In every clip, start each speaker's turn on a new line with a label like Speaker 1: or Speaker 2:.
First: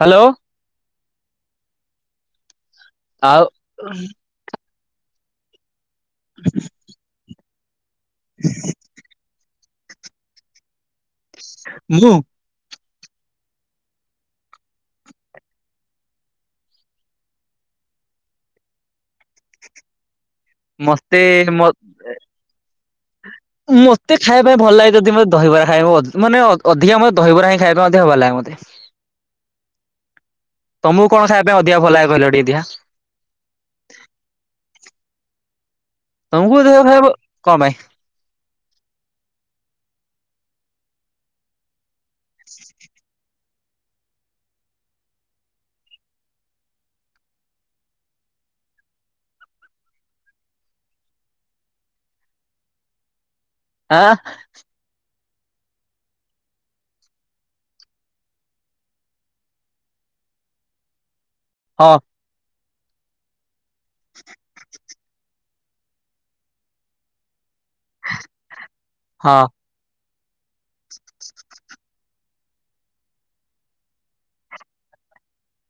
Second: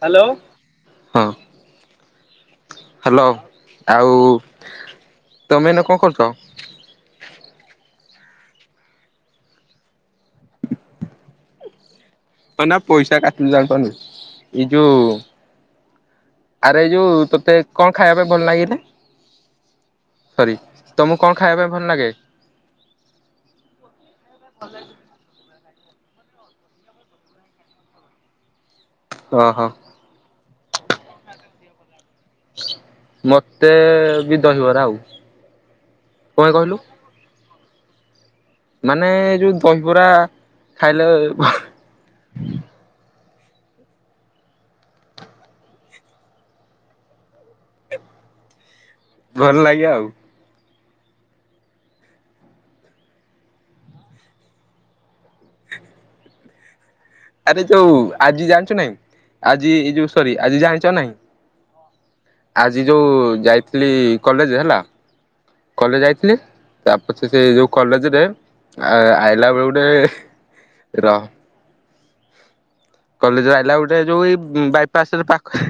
Speaker 1: Hello
Speaker 2: hello. ହଁ। Hello.
Speaker 1: ଆଉ
Speaker 2: ଆଉ। ତମେ ଏଇନା କଣ କରୁଛ?
Speaker 1: [inaudible] ମୁଁ?
Speaker 2: ହଁ ନା ପଇସା କାଟିଲୁ ଜାଣି କନୁ। ଏଇ ଯୋଉ ଆରେ, ଏଇ ଯୋଉ ତତେ। କଣ ଖାଇବା ପାଇଁ ଭଲ ଲାଗେ ଏଇନା? ସରି ତମକୁ
Speaker 1: ମତେ।
Speaker 2: କଣ ଖାଇବା
Speaker 1: ମ
Speaker 2: ପାଇଁ ଭଲ
Speaker 1: ମତେ ଖାଇବା ପାଇଁ ଭଲ ଲାଗେ ଯଦି। ମତେ ଦହିବରା ଖାଇବ, ମାନେ ଅଧିକା ମତେ ଦହିବରା ହିଁ। ଖାଇବା ମଧ୍ୟ ଭଲ ଲାଗେ ମତେ।
Speaker 2: ଓ ହୋ।
Speaker 1: ତମକୁ କଣ ଖାଇବା ପାଇଁ, ଅଧିକା ଭଲ ଲାଗେ? କହିଲ ଟିକେ ଦେଖିଆ
Speaker 2: ମତେ ବି ଦହିବରା ଆଉ। କଣ ପାଇଁ
Speaker 1: ତମକୁ
Speaker 2: କହିଲୁ?
Speaker 1: ଦହିବରା ଖାଇବାକୁ କଣ ପାଇଁ?
Speaker 2: ମାନେ ଏ ଯୋଉ, ଦହିବରା ଖାଇଲେ ଭଲ ଲାଗେ ଆଉ।
Speaker 1: ଆଁ?
Speaker 2: ଆରେ ଏଇ ଯୋଉ। ଆଜି ଜାଣିଛ ନାହିଁ। ଆଜି ଏ ଯୋଉ, ସରି ଆଜି ଜାଣିଛ ନାହିଁ।
Speaker 1: ହଁ।
Speaker 2: ଆଜି ଯୋଉ, ଯାଇଥିଲି କଲେଜ, ହେଲା। କଲେଜ ଯାଇଥିଲି। ତାପଛରେ ସେ ଯୋଉ କଲେଜ ରେ
Speaker 1: ହଁ
Speaker 2: ଆଇଲା ବେଳେ, ଗୋଟେ ରହ। କଲେଜରୁ ଆଇଲା ଗୋଟେ। ଯୋଉ ଏଇ ବାଇପାସରେ। ପାଖରେ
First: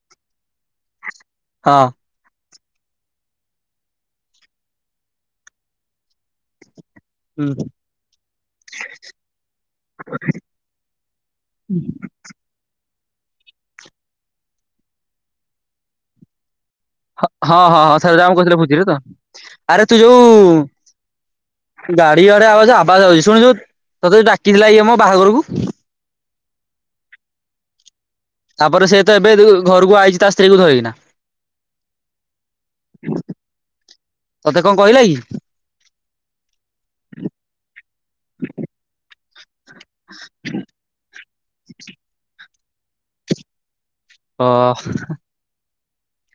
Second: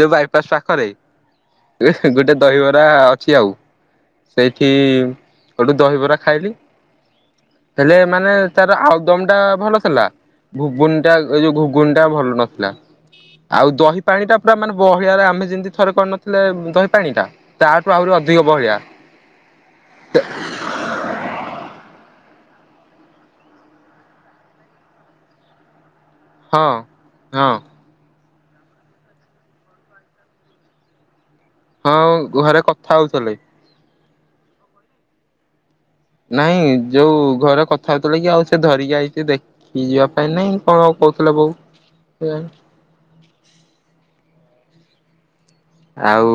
Speaker 2: ଯୋଉ ବାଇପାସ୍ ପାଖରେ।
Speaker 1: ହଁ
Speaker 2: ଗୋଟେ ଦହିବରା ଅଛି ଆଉ। ସେଇଠି ଗୋଠୁ ଦହିବରା ଖାଇଲି।
Speaker 1: ହୁଁ
Speaker 2: ହେଲେ। ମାନେ ତାର, ଆଉଦମ ଟା ଭଲ ଥିଲା। ଘୁଗୁନ ଟା, ଏଇ ଯୋଉ ଘୁଗୁନ ଟା ଭଲ ନଥିଲା। ଆଉ ଦହି ପାଣି ଟା ପୁରା, ମାନେ ବହଳିଆରେ। ଆମେ ଯେମିତି ଥରେ କରିନଥିଲେ। ଦହି ପାଣି ଟା
Speaker 1: ହଁ ହଁ,
Speaker 2: ତାଠୁ
Speaker 1: ହଁ।
Speaker 2: ଆହୁରି
Speaker 1: ସରଦାମ
Speaker 2: ଅଧିକ
Speaker 1: କରିଥିଲେ,
Speaker 2: ବହଳିଆ
Speaker 1: ଭୋଜିରେ ତ। ଆରେ ତୁ ଯୋଉ ଗାଡି ଗାଡିଆ ଆବା ଆବାସ ଆଛି। ଶୁଣିଛୁ, ତତେ ଯଦି ଡାକିଥିଲାମ, ବାହାଘରକୁ।
Speaker 2: ହଁ ହଁ।
Speaker 1: ତାପରେ, ସେ ତ ଏବେ ଘରକୁ ଆଇଛି। ତା ସ୍ତ୍ରୀ କୁ ଧରିକିନା।
Speaker 2: ହଁ। ଘରେ କଥା ହଉଥିଲେ।
Speaker 1: ତତେ କଣ କହିଲା କି?
Speaker 2: ନାଇଁ ଯୋଉ ଘରେ ପିଇ ଯିବା ପାଇଁ ନାଇଁ। କଣ କହୁଥିଲା ବୋଉ?
Speaker 1: ଅ।
Speaker 2: ଆଉ।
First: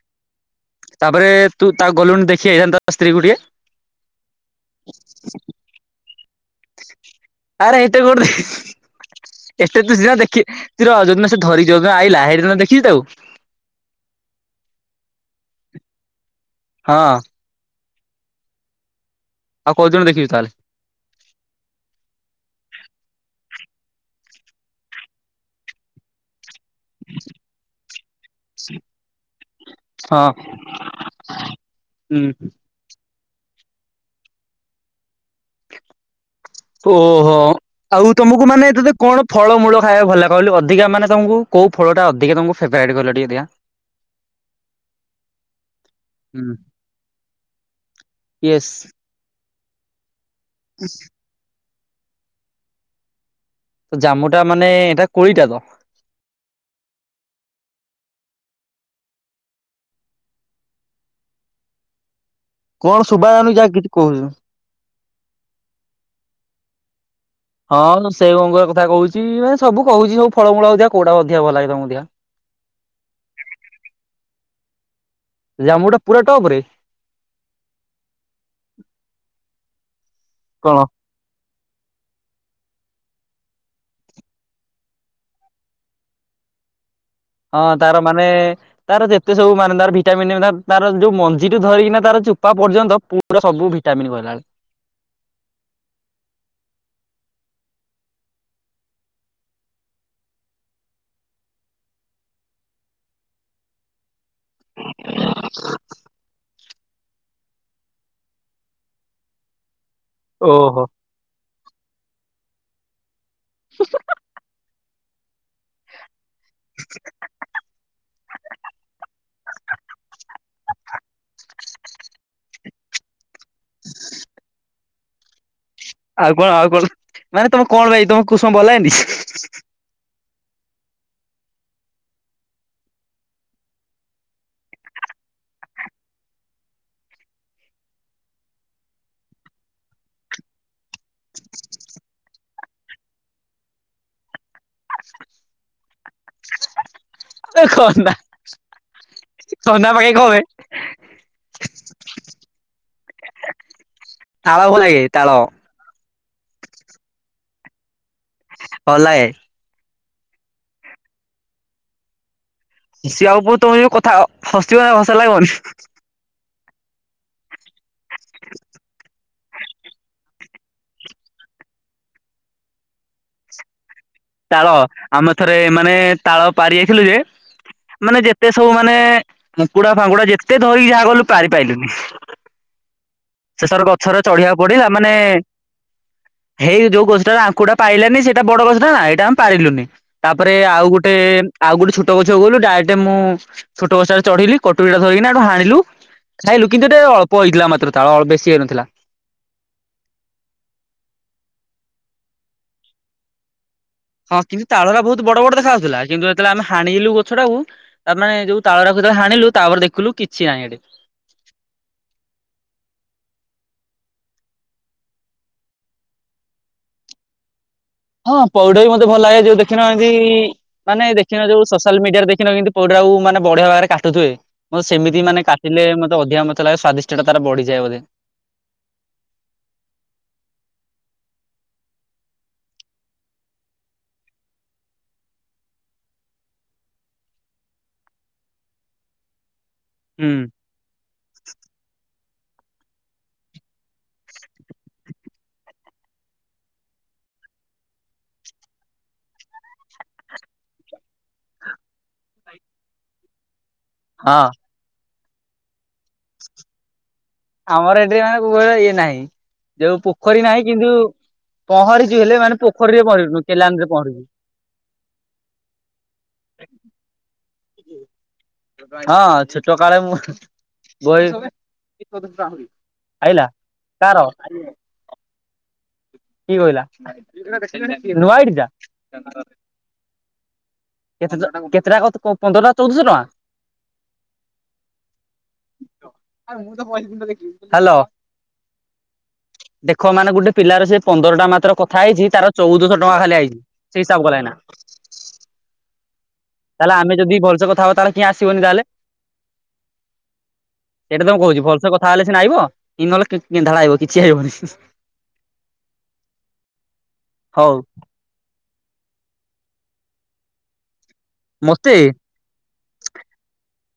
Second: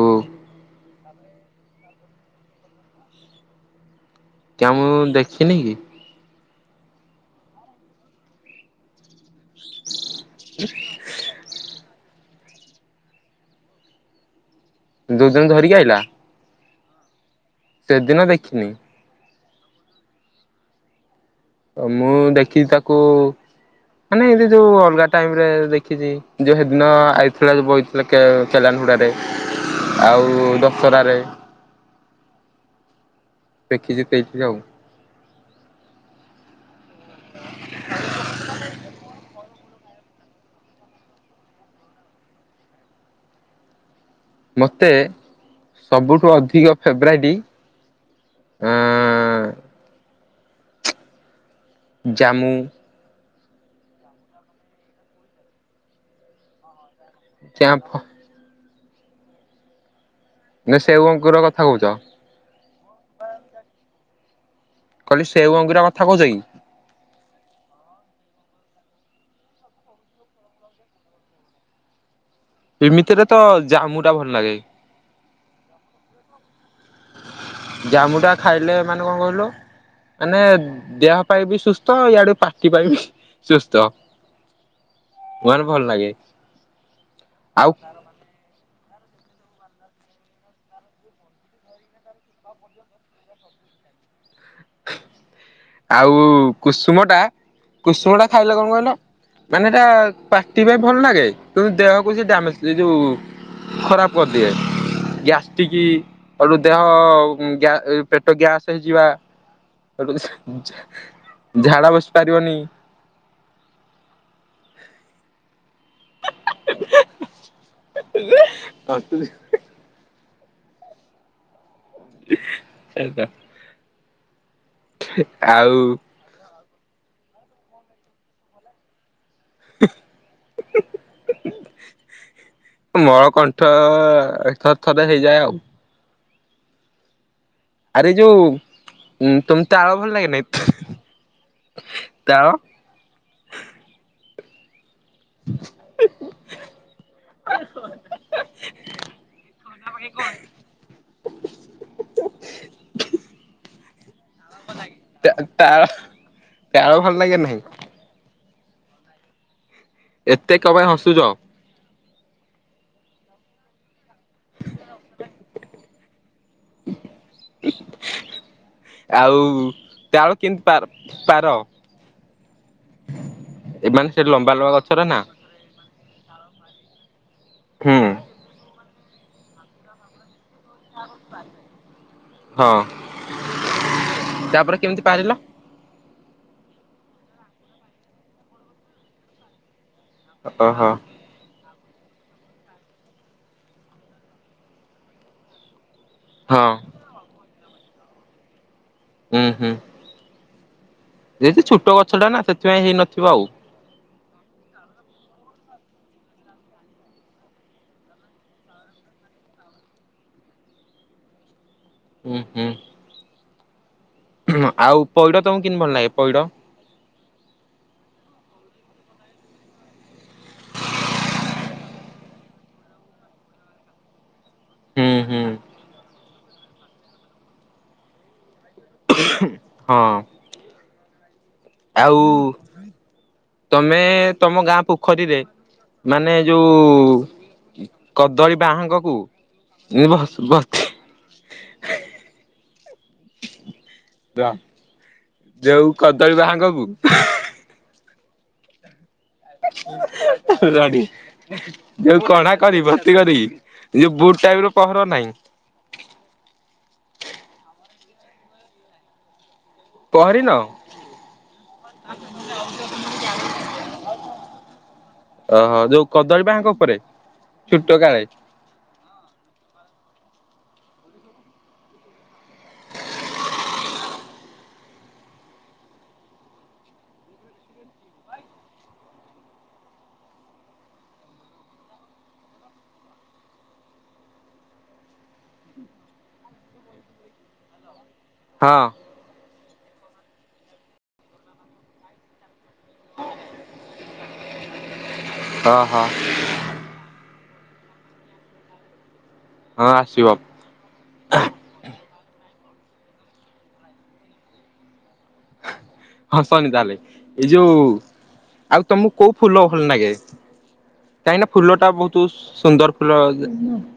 Speaker 1: ତାପରେ। ତୁ ତା ଗଲୁଣି ଦେଖି, ଆଇଥାନ୍ତୁ ତା ସ୍ତ୍ରୀକୁ ଟିକେ।
Speaker 2: କିଆଁ, ମୁଁ ଦେଖିନି କି।
Speaker 1: ଆରେ ଏଇଠି କରୋଡି। ଏତେ ତୁ ସିନା। ଦେଖେ ତର ଯଉଦିନ ସେ ଧରିକି ଯଉଦିନ ଆଇଲା। ହେ ଏ ଦେଖଛି ତ ଆଉ।
Speaker 2: ଦୁ ଦିନ ଧରିକି ଆଇଲା।
Speaker 1: ହଁ।
Speaker 2: ଟେଦିନ ଦେଖିନି।
Speaker 1: ଆଉ କୋଉଦିନ ଦେଖିବି ତାହେଲେ?
Speaker 2: ମୁଁ ଦେଖିଛି ତାକୁ ମାନେ ଏ ଯୋଉ ଅଲଗା ଟାଇମ ରେ ଦେଖିଛି। ଯେଉଁ ହେଦିନ ଆଇଥିଲା ଯୋଉ ବଇଥିଲା କେ କେଲାନ ହୁଡ଼ାରେ। ଆଉ
Speaker 1: ହଁ
Speaker 2: ଦଶହରାରେ।
Speaker 1: ହୁଁ।
Speaker 2: ଦେଖିଛି କେଇଠି ଆଉ।
Speaker 1: ଓହୋ। ଆଉ ତମକୁ ମାନେ ତତେ କଣ ଫଳମୂଳ ଖାଇବାକୁ ଭଲଲାଗେ କହିଲୁ ଅଧିକା ମାନେ ତମକୁ କୋଉ ଫଳଟା ଅଧିକା ତମକୁ ଫେବରାଇ୍ଟ କହିଲ ଟିକେଦେଖିବା?
Speaker 2: ମୋତେ ସବୁଠୁ
Speaker 1: ହୁଁ
Speaker 2: ଅଧିକ ଫେବ୍ରାଇଟ
Speaker 1: ୟେସ୍। [unintelligible]
Speaker 2: ଜାମୁ।
Speaker 1: ତ ଜାମୁ ଟା ମାନେ ଏଟା କଳି ଟାତ।
Speaker 2: [unintelligible] ନା ସେଉଅଙ୍କର କଥା କହୁଛ?
Speaker 1: କଣ ଶୁଭାଜାଉନି ଯା କିଛି କହୁଛୁ।
Speaker 2: କହିଲି ସେଉ ଅଙ୍ଗୁରା କଥା କହୁଛ କି?
Speaker 1: ହଁ ମୁଁ ସେଇଅଙ୍ଗର କଥା କହୁଛି ମାନେ ସବୁ କହୁଛି ସବୁ ଫଳମୂଳ ଅଧିକା କୋଉଟା ଅଧିକା ଭଲ ଲାଗେ ତମକୁ ଦେଖିଆ?
Speaker 2: ଏମିତିରେ ତ ଜାମୁ ଟା ଭଲ ଲାଗେ।
Speaker 1: ଜାମୁ ଟା ପୁରା ଟପ ରେ।
Speaker 2: ଜାମୁ ଟା ଖାଇଲେ ମାନେ କଣ କହିଲ ମାନେ
Speaker 1: କଣ?
Speaker 2: ଦେହ ପାଇଁ ବି ସୁସ୍ଥ ଇଆଡେ ପାଟି ପାଇଁ ବି ସୁସ୍ଥ। କୁଆନ ଭଲ ଲାଗେ।
Speaker 1: ହଁ
Speaker 2: ଆଉ
Speaker 1: ତାର ମାନେ ତାର ଯେତେ ସବୁ ମାନେ ତାର ଭିଟାମିିନ ତାର ଯୋଉ ମଞ୍ଜି ଟୁ ଧରିକିନା ତାର ଚୁପା ପର୍ଯ୍ୟନ୍ତ ପୁରା ସବୁ ଭି ଟାମନ୍ ଗଲାଳ।
Speaker 2: ଆଉ କୁସୁମ ଟା କୁସୁମ ଟା ଖାଇଲେ କଣ କହିଲ? ମାନେ ଏଟା ପାଟି ପାଇଁ ଭଲ ଲାଗେ ତୁ ଦେହକୁ ସେ ଡାମେଜ୍ ଏଯୋଉ ଖରାପ। କରିଦିଏ ଗ୍ୟାସ ଟିକ ଦେହ ଗ୍ୟା ପେଟ ଗ୍ୟାସ ହେଇଯିବା।
Speaker 1: ଓହୋ
Speaker 2: ଝା ଝାଡା ବସି ପାରିବନି।
Speaker 1: [unintelligible]
Speaker 2: [unintelligible] [unintelligible] ସେଟା।
Speaker 1: [inaudible]
Speaker 2: ଥି ଆଉ।
Speaker 1: ଭଳ ମାନେ ତମେ କଣ ଭାଇ ତମ କୁସୁମ ଭଲ ଲାଗେନି? [unintelligible]
Speaker 2: ମଳକଣ୍ଠ ଥରେ ଥରେ ହେଇଯାଏ ଆଉ। ଆରେ ଯୋଉ ତୁମ ତ ତାଳ ଭଲ ଲାଗେ ନାଇ? [inaudible] ତାଳ। [unintelligible]
Speaker 1: [unintelligible] [unintelligible] ତାଳ ଭଲ ଲାଗେ ତାଳ।
Speaker 2: ତାଳ ଭଲ ଲାଗେ ନାହିଁ।
Speaker 1: ହଁ ଲାଗେ।
Speaker 2: ଏତେ କ ପାଇଁ ହସୁଛ?
Speaker 1: ହସିବାକୁ ପ ତମେ ଯଉ କଥା ହସିବ ହସ ଲାଗିବନି।
Speaker 2: [unintelligible] ଆଉ ଚାଉଳ କେମିତି ପାର ପାର ଏମାନେ ସେ ଲମ୍ବା
Speaker 1: ତାଳ
Speaker 2: ଲମ୍ବା ଗଛର ନା
Speaker 1: ଆମେ ଥରେ ମାନେ ତାଳ ପାରିଆଖିଲୁ ଯେ
Speaker 2: ହୁଁ
Speaker 1: ମାନେ ଯେତେ ସବୁ ମାନେ ମୁକୁଡା ଫାଙ୍ଗୁଡା ଯେତେ ଏତେ ଧରିକି ଯାହା ଗଲୁ ପାରି ପାଇଲୁନି।
Speaker 2: ହଁ
Speaker 1: ଶେଷରେ ଗଛରେ ଚଢିବାକୁ
Speaker 2: ତାପରେ
Speaker 1: ପଡିଲା
Speaker 2: କେମିତି
Speaker 1: ମାନେ
Speaker 2: ପାରିଲ
Speaker 1: ହେଇ ଯୋଉ ଗଛଟା ଆଖୁଟା ପାଇଲାନି ସେଇଟା ବଡ ଗଛଟା ନା ଏଇଟା ଆମେ ପାରିଲୁନି। ତାପରେ
Speaker 2: ଓହୋ
Speaker 1: ଆଉ ଗୋଟେ ଆଉ ଗୋଟେ ଛୋଟଛକୁ ଗଲୁ ଡାଇରେକ୍ଟ ମୁଁ ଛୋ ଗଛଟ ଚଢିଲି କଟୁରୀଟା ଧରିକିନାଠୁ ହାଣିଲୁ
Speaker 2: ହଁ
Speaker 1: ଖାଇଲୁ କିନ୍ତୁ ଏୋଟେ ଅଳ୍ପ ହେଇଥିଲା ମାତ୍ର ତାଳ ଅଳ୍ ବେଶୀ ହେଇନଥିଲା।
Speaker 2: ହୁଁ ହୁଁ ଯେ ଛୋଟ ଗଛ ଟା ନା ସେଥିପାଇଁ ହେଇନଥିବ ଆଉ।
Speaker 1: ହଁ କିନ୍ତୁ ତାଳ ଟା ବହୁତ ବଡ ବଡ ଦେଖା ଯାଉଥିଲାନ୍ତୁ ଯେତେବେଳେ ଆମେ ହାଣିଲୁ ଗଛ ଟାକୁ ତା ମାନେ ଯୋଉ ତାଳ ଯେତେବେଳେ ହାଣିଲୁ ତାପରେ ଦେଖିଲୁ କିଛି ନାହିଁ ଏଠି।
Speaker 2: ହୁଁ ହୁଁ ହ ଆଉ ପଇଡ ତମକୁ କେମିତି ଭଲ ଲାଗେ ପଇଡ।
Speaker 1: ହଁ ପଉଡା ବି ମୋତେ ଭଲ ଲାଗେ ଯଉ ଦେଖିନ ଏମ ମାନେ ଦେଖିନ ଯୋଉ ସୋସିଆଲ ମିଡିଆରେ ଦେଖିନ ପଇଡ ମାନେ ବଢିଆ ଭାବରେ କାଟୁଥିବେ। ମତେ
Speaker 2: ହୁଁ
Speaker 1: ସେମିତି
Speaker 2: ହୁଁ
Speaker 1: ମାନେ କାଟିଲେ ମତେ ଅଧିକା ମତ ଲାଗେ ସ୍ଵାଦିଷ୍ଟ ଟା ତାର ବଢିଯାଏ ବୋଧେ।
Speaker 2: ହଁ ଆଉ ତମେ ତମ ଗାଁ ପୋଖରୀରେ ମାନେ ଯୋଉ କଦଳୀ ବାହାଙ୍ଗ କୁ
Speaker 1: ହୁଁ
Speaker 2: ବସ୍ ବସି ର ଯଉ କଦଳୀ ବାହାଙ୍ଗକୁ ରଣୀ ଯୋଉ କଣା କରି ଭର୍ତ୍ତି କରି ଏ ଯେଉ
Speaker 1: ହଁ।
Speaker 2: ବୁଟ ଟାଇପ ର ପହର ନାହିଁ।
Speaker 1: ଆମର ଏଠି ମାନେ କ ଇଏ ନାହିଁ ଯୋଉ ପୋଖରୀ
Speaker 2: ପହରିନ
Speaker 1: ନାହିଁ କିନ୍ତୁ ପହଁରିଛୁ ହେଲେ ମାନେ ପୋଖରୀରେ ପହଁରରୁନୁ କେଲାନ ରେ ପହଁରିଛୁ।
Speaker 2: ଓହୋ ଯୋଉ କଦଳୀ ବାଙ୍କ ଉପରେ। ଛୋଟ କାଳେ
Speaker 1: ହଁ ଛୋଟ କାଳେ ମୁଁ। ଗ ଆଇଲା କା ର କିଏ କଇଲା ନୂଆ ଆଇଡି ଟା କେତେ କେତେଟଙ୍କା ପନ୍ଦର ଟା ଚଉଦଶହ ଟଙ୍କା ମୁଁ ତ
Speaker 2: ହଁ
Speaker 1: ଦେଖ ମାନେ ଗୋଟେ ପିଲାର ସେ ପନ୍ଦର ଟା ମାତ୍ର କଥା ହେଇଛି ତାର ଚଉଦଶହ ଟଙ୍କା ଖାଲି ହେଇଛି ସେଇ ହିସାବ କଲେ ନା
Speaker 2: ହଁ ହଁ
Speaker 1: ତାହେଲେ ଆମେ ଯଦି ଭଲସେ କଥା ହବ ତାହେଲେ କିଏ ଆସିବନି ତାହେଲେ।
Speaker 2: ହଁ ଆସିବ।
Speaker 1: ତାହେଲେ ସିନା ଆଇବ ନହେଲେ ଧା ଆଇବ କିଛି ଆଇିବନି
Speaker 2: ହଁ ଶନି ତାହେଲେ ଏଇ
Speaker 1: ହଉ
Speaker 2: ଯୋଉ ଆଉ ତମକୁ କୋଉ ଫୁଲ ଭଲ ଲାଗେ କାହିଁକି ଫୁଲ ଟା
Speaker 1: ମତେ
Speaker 2: ବହୁତ ସୁନ୍ଦର। ପ [unintelligible]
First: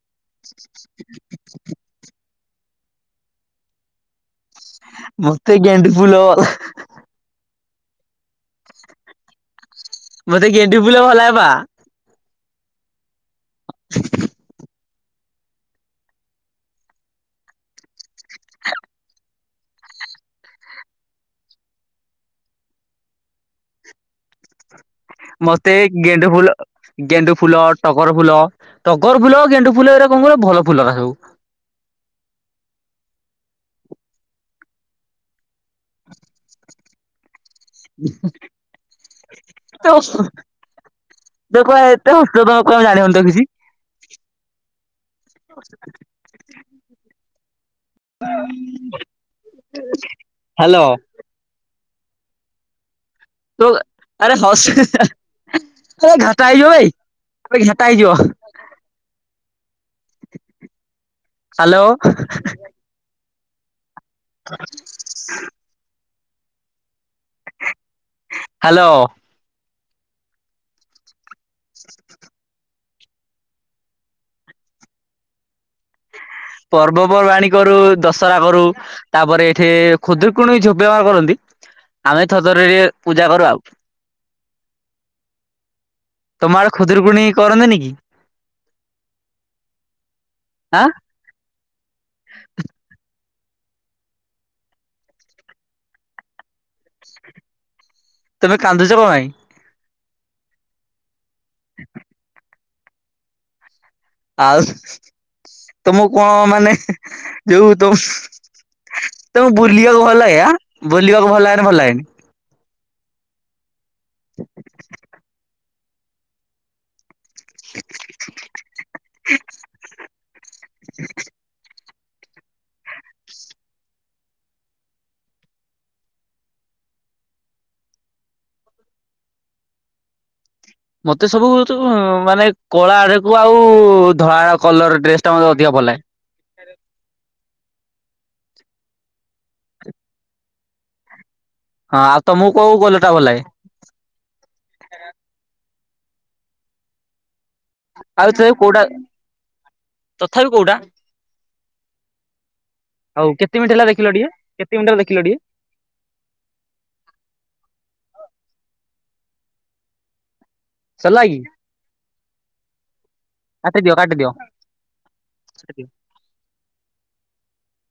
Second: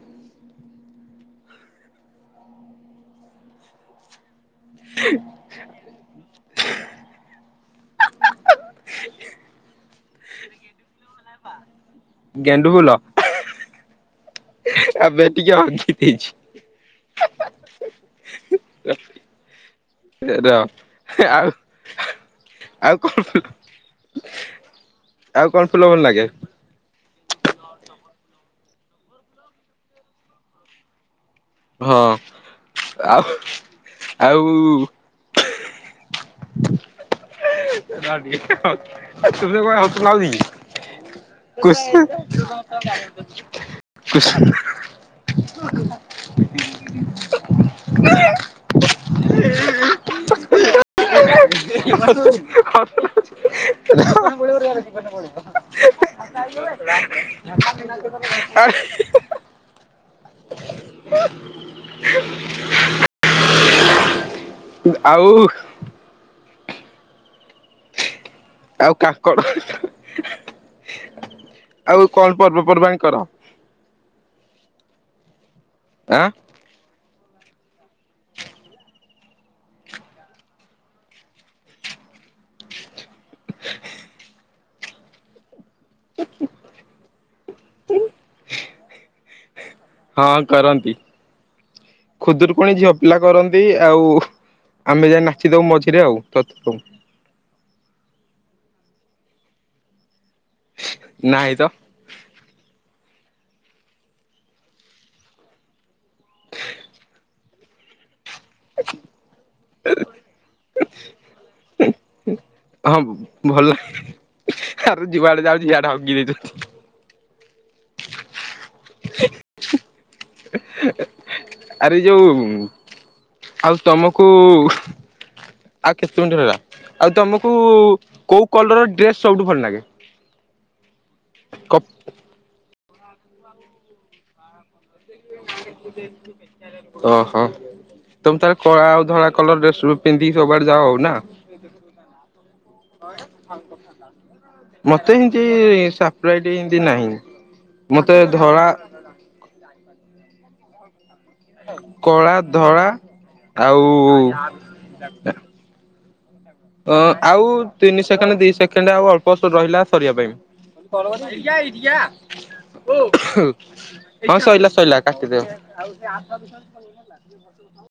Speaker 1: ମତେ ଗେଣ୍ଡୁ ଫୁଲଲା ମତେ ଗଣ୍ଡୁ ଫୁଲ ଭଲ ଲାଗେ ପା
Speaker 2: ଗେଣ୍ଡୁ ଫୁଲ ଆବେ ଏଠି କିଏ ହଗି ଦେଇଚି ର ଆଉ ଆଉ କଣ ଆଉ କଣ
Speaker 1: ମତେ
Speaker 2: ଫୁଲ ଭଲ ଲାଗେ?
Speaker 1: ଗେଣ୍ଡୁ ଫୁଲ ଗେଣ୍ଡୁ ଫୁଲ ଟଗର ଫୁଲ ଟଗର ଫୁଲ ଗେଣ୍ଡୁ ଫୁଲ ଏଟା କଣ କ ଭଲ ଫୁଲ ସବୁ
Speaker 2: ହଁ ଆଉ ଆଉ ତୁମେ କ
Speaker 1: ତୋ
Speaker 2: ହନାଉ ଦ
Speaker 1: ତୋ କଣ ଏତେ ହସୁଛ ତମେ
Speaker 2: [unintelligible]
Speaker 1: କଣ ଜାଣି ହଉନି ତ
Speaker 2: କ [inaudible]
Speaker 1: ହଁ ହ୍ୟାଲୋ
Speaker 2: ହ ହାତ [inaudible]
Speaker 1: ତୋ ଆରେ ହସି ଘାଟା ହେଇଯିବ ଭାଇ ଏବେ ଘାଟା ହେଇଯିବ ହ୍ୟାଲୋ
Speaker 2: ଆଉ
Speaker 1: ହ୍ୟାଲୋ
Speaker 2: ଆଉ କାକଡ ଆଉ କଣ ପର୍ବପର୍ବାଣ [unintelligible] କର ଆ [unintelligible]
Speaker 1: ପର୍ବପର୍ବାଣୀ କରୁ ଦଶହରା କରୁ ତାପରେ ଏଠି ଖୁଦରକୁଣ ଝୋପହାର କରନ୍ତି ଆମେ ଥଥରରେ ପୂଜା କରୁ ଆଉ ତମ ଆଡେ ଖୁଦରକୁଣୀ କରନ୍ତିନି କି
Speaker 2: ହଁ
Speaker 1: ଆଁ
Speaker 2: କରନ୍ତି ଖୁଦୁରକକୁଣି ଝିଅପିଲା କରନ୍ତି ଆଉ ଆମେ ଯାଇଏ ନାଚି ଦଉ ମଝିରେ ଆଉ ତ
Speaker 1: ତମେ କାନ୍ଦୁଛ କଣ ଭାଇ
Speaker 2: ନାହିଁ ତ
Speaker 1: ଆଉ ତମ କଣ ମାନେ ଯୋଉ ତମ ତମ ବୁଲିବାକୁ ଭଲ ହେଇ ଆ ବୁଲିବାକୁ ଭଲ ଲାଗେନି ଭଲ ହେଗେନି
Speaker 2: ହଁ ଭଲ ଆ ଯୁଆଡେ ଯାଉଛି ଯଆଡେ ହଗି ଦେଇଛନ୍ତି
Speaker 1: [inaudible]
Speaker 2: ଆ [unintelligible] ଯୋଉ ଆଉ ତମକୁ ଆଉ କେତେ ମ ହେଲା ଆଉ ତମକୁ କୋଉ କଲର ଡ୍ରେସ ସବୁଠୁ ଭଲ ଲାଗେ
Speaker 1: ମତେ ସବୁ
Speaker 2: କପ୍
Speaker 1: ମାନେ କଳା ଆଡକୁ ଆଉ ଧଳା ଆଡ କଲର ଡ୍ରେସ ଟା ମତେ ଅଧିକ ଭଲ ଲାଗେ।
Speaker 2: ଓ ହୋ ତମେ ତାର କଳା ଆଉ ଧଳା କଲର ଡ୍ରେସ ପିଧିକି ସବୁବେଡ ଯାଅ ହଉ ନା
Speaker 1: ହଁ ଆଉ ତମକୁ କୋଉ କଲର ଟା ଭଲ ଲାଗେ?
Speaker 2: ମତେ ଏମତି ଏମତି ନାହିଁ ମତେ
Speaker 1: ଆଉ ତଥାପି
Speaker 2: ଧଳା
Speaker 1: କୋଉଟା ତଥାପି କୋଉଟା
Speaker 2: କଳା ଧଳା
Speaker 1: ଆଉ କେତେ ମିନିଟ ହେଲା ଦେଖିଲ ଟିକେ କେତେ ମିନିଟ ଦେଖିଲ ଟିକେ
Speaker 2: ଅ ଆଉ ତିନି ସେକେଣ୍ଡ ଦି ସେକେଣ୍ଡ ଆଉ ଅଳ୍ପଷ୍ଟ ରହିଲା ସରିବା ପାଇଁ ଆଆ
Speaker 1: ସରିଲା କି?
Speaker 2: ଓ
Speaker 1: କାଟିଦିଅ କାଟିଦିଅ।
Speaker 2: [unintelligible] ହଁ ସୋଇଲାା ଶୋଇଲାା କାଟିଦଉ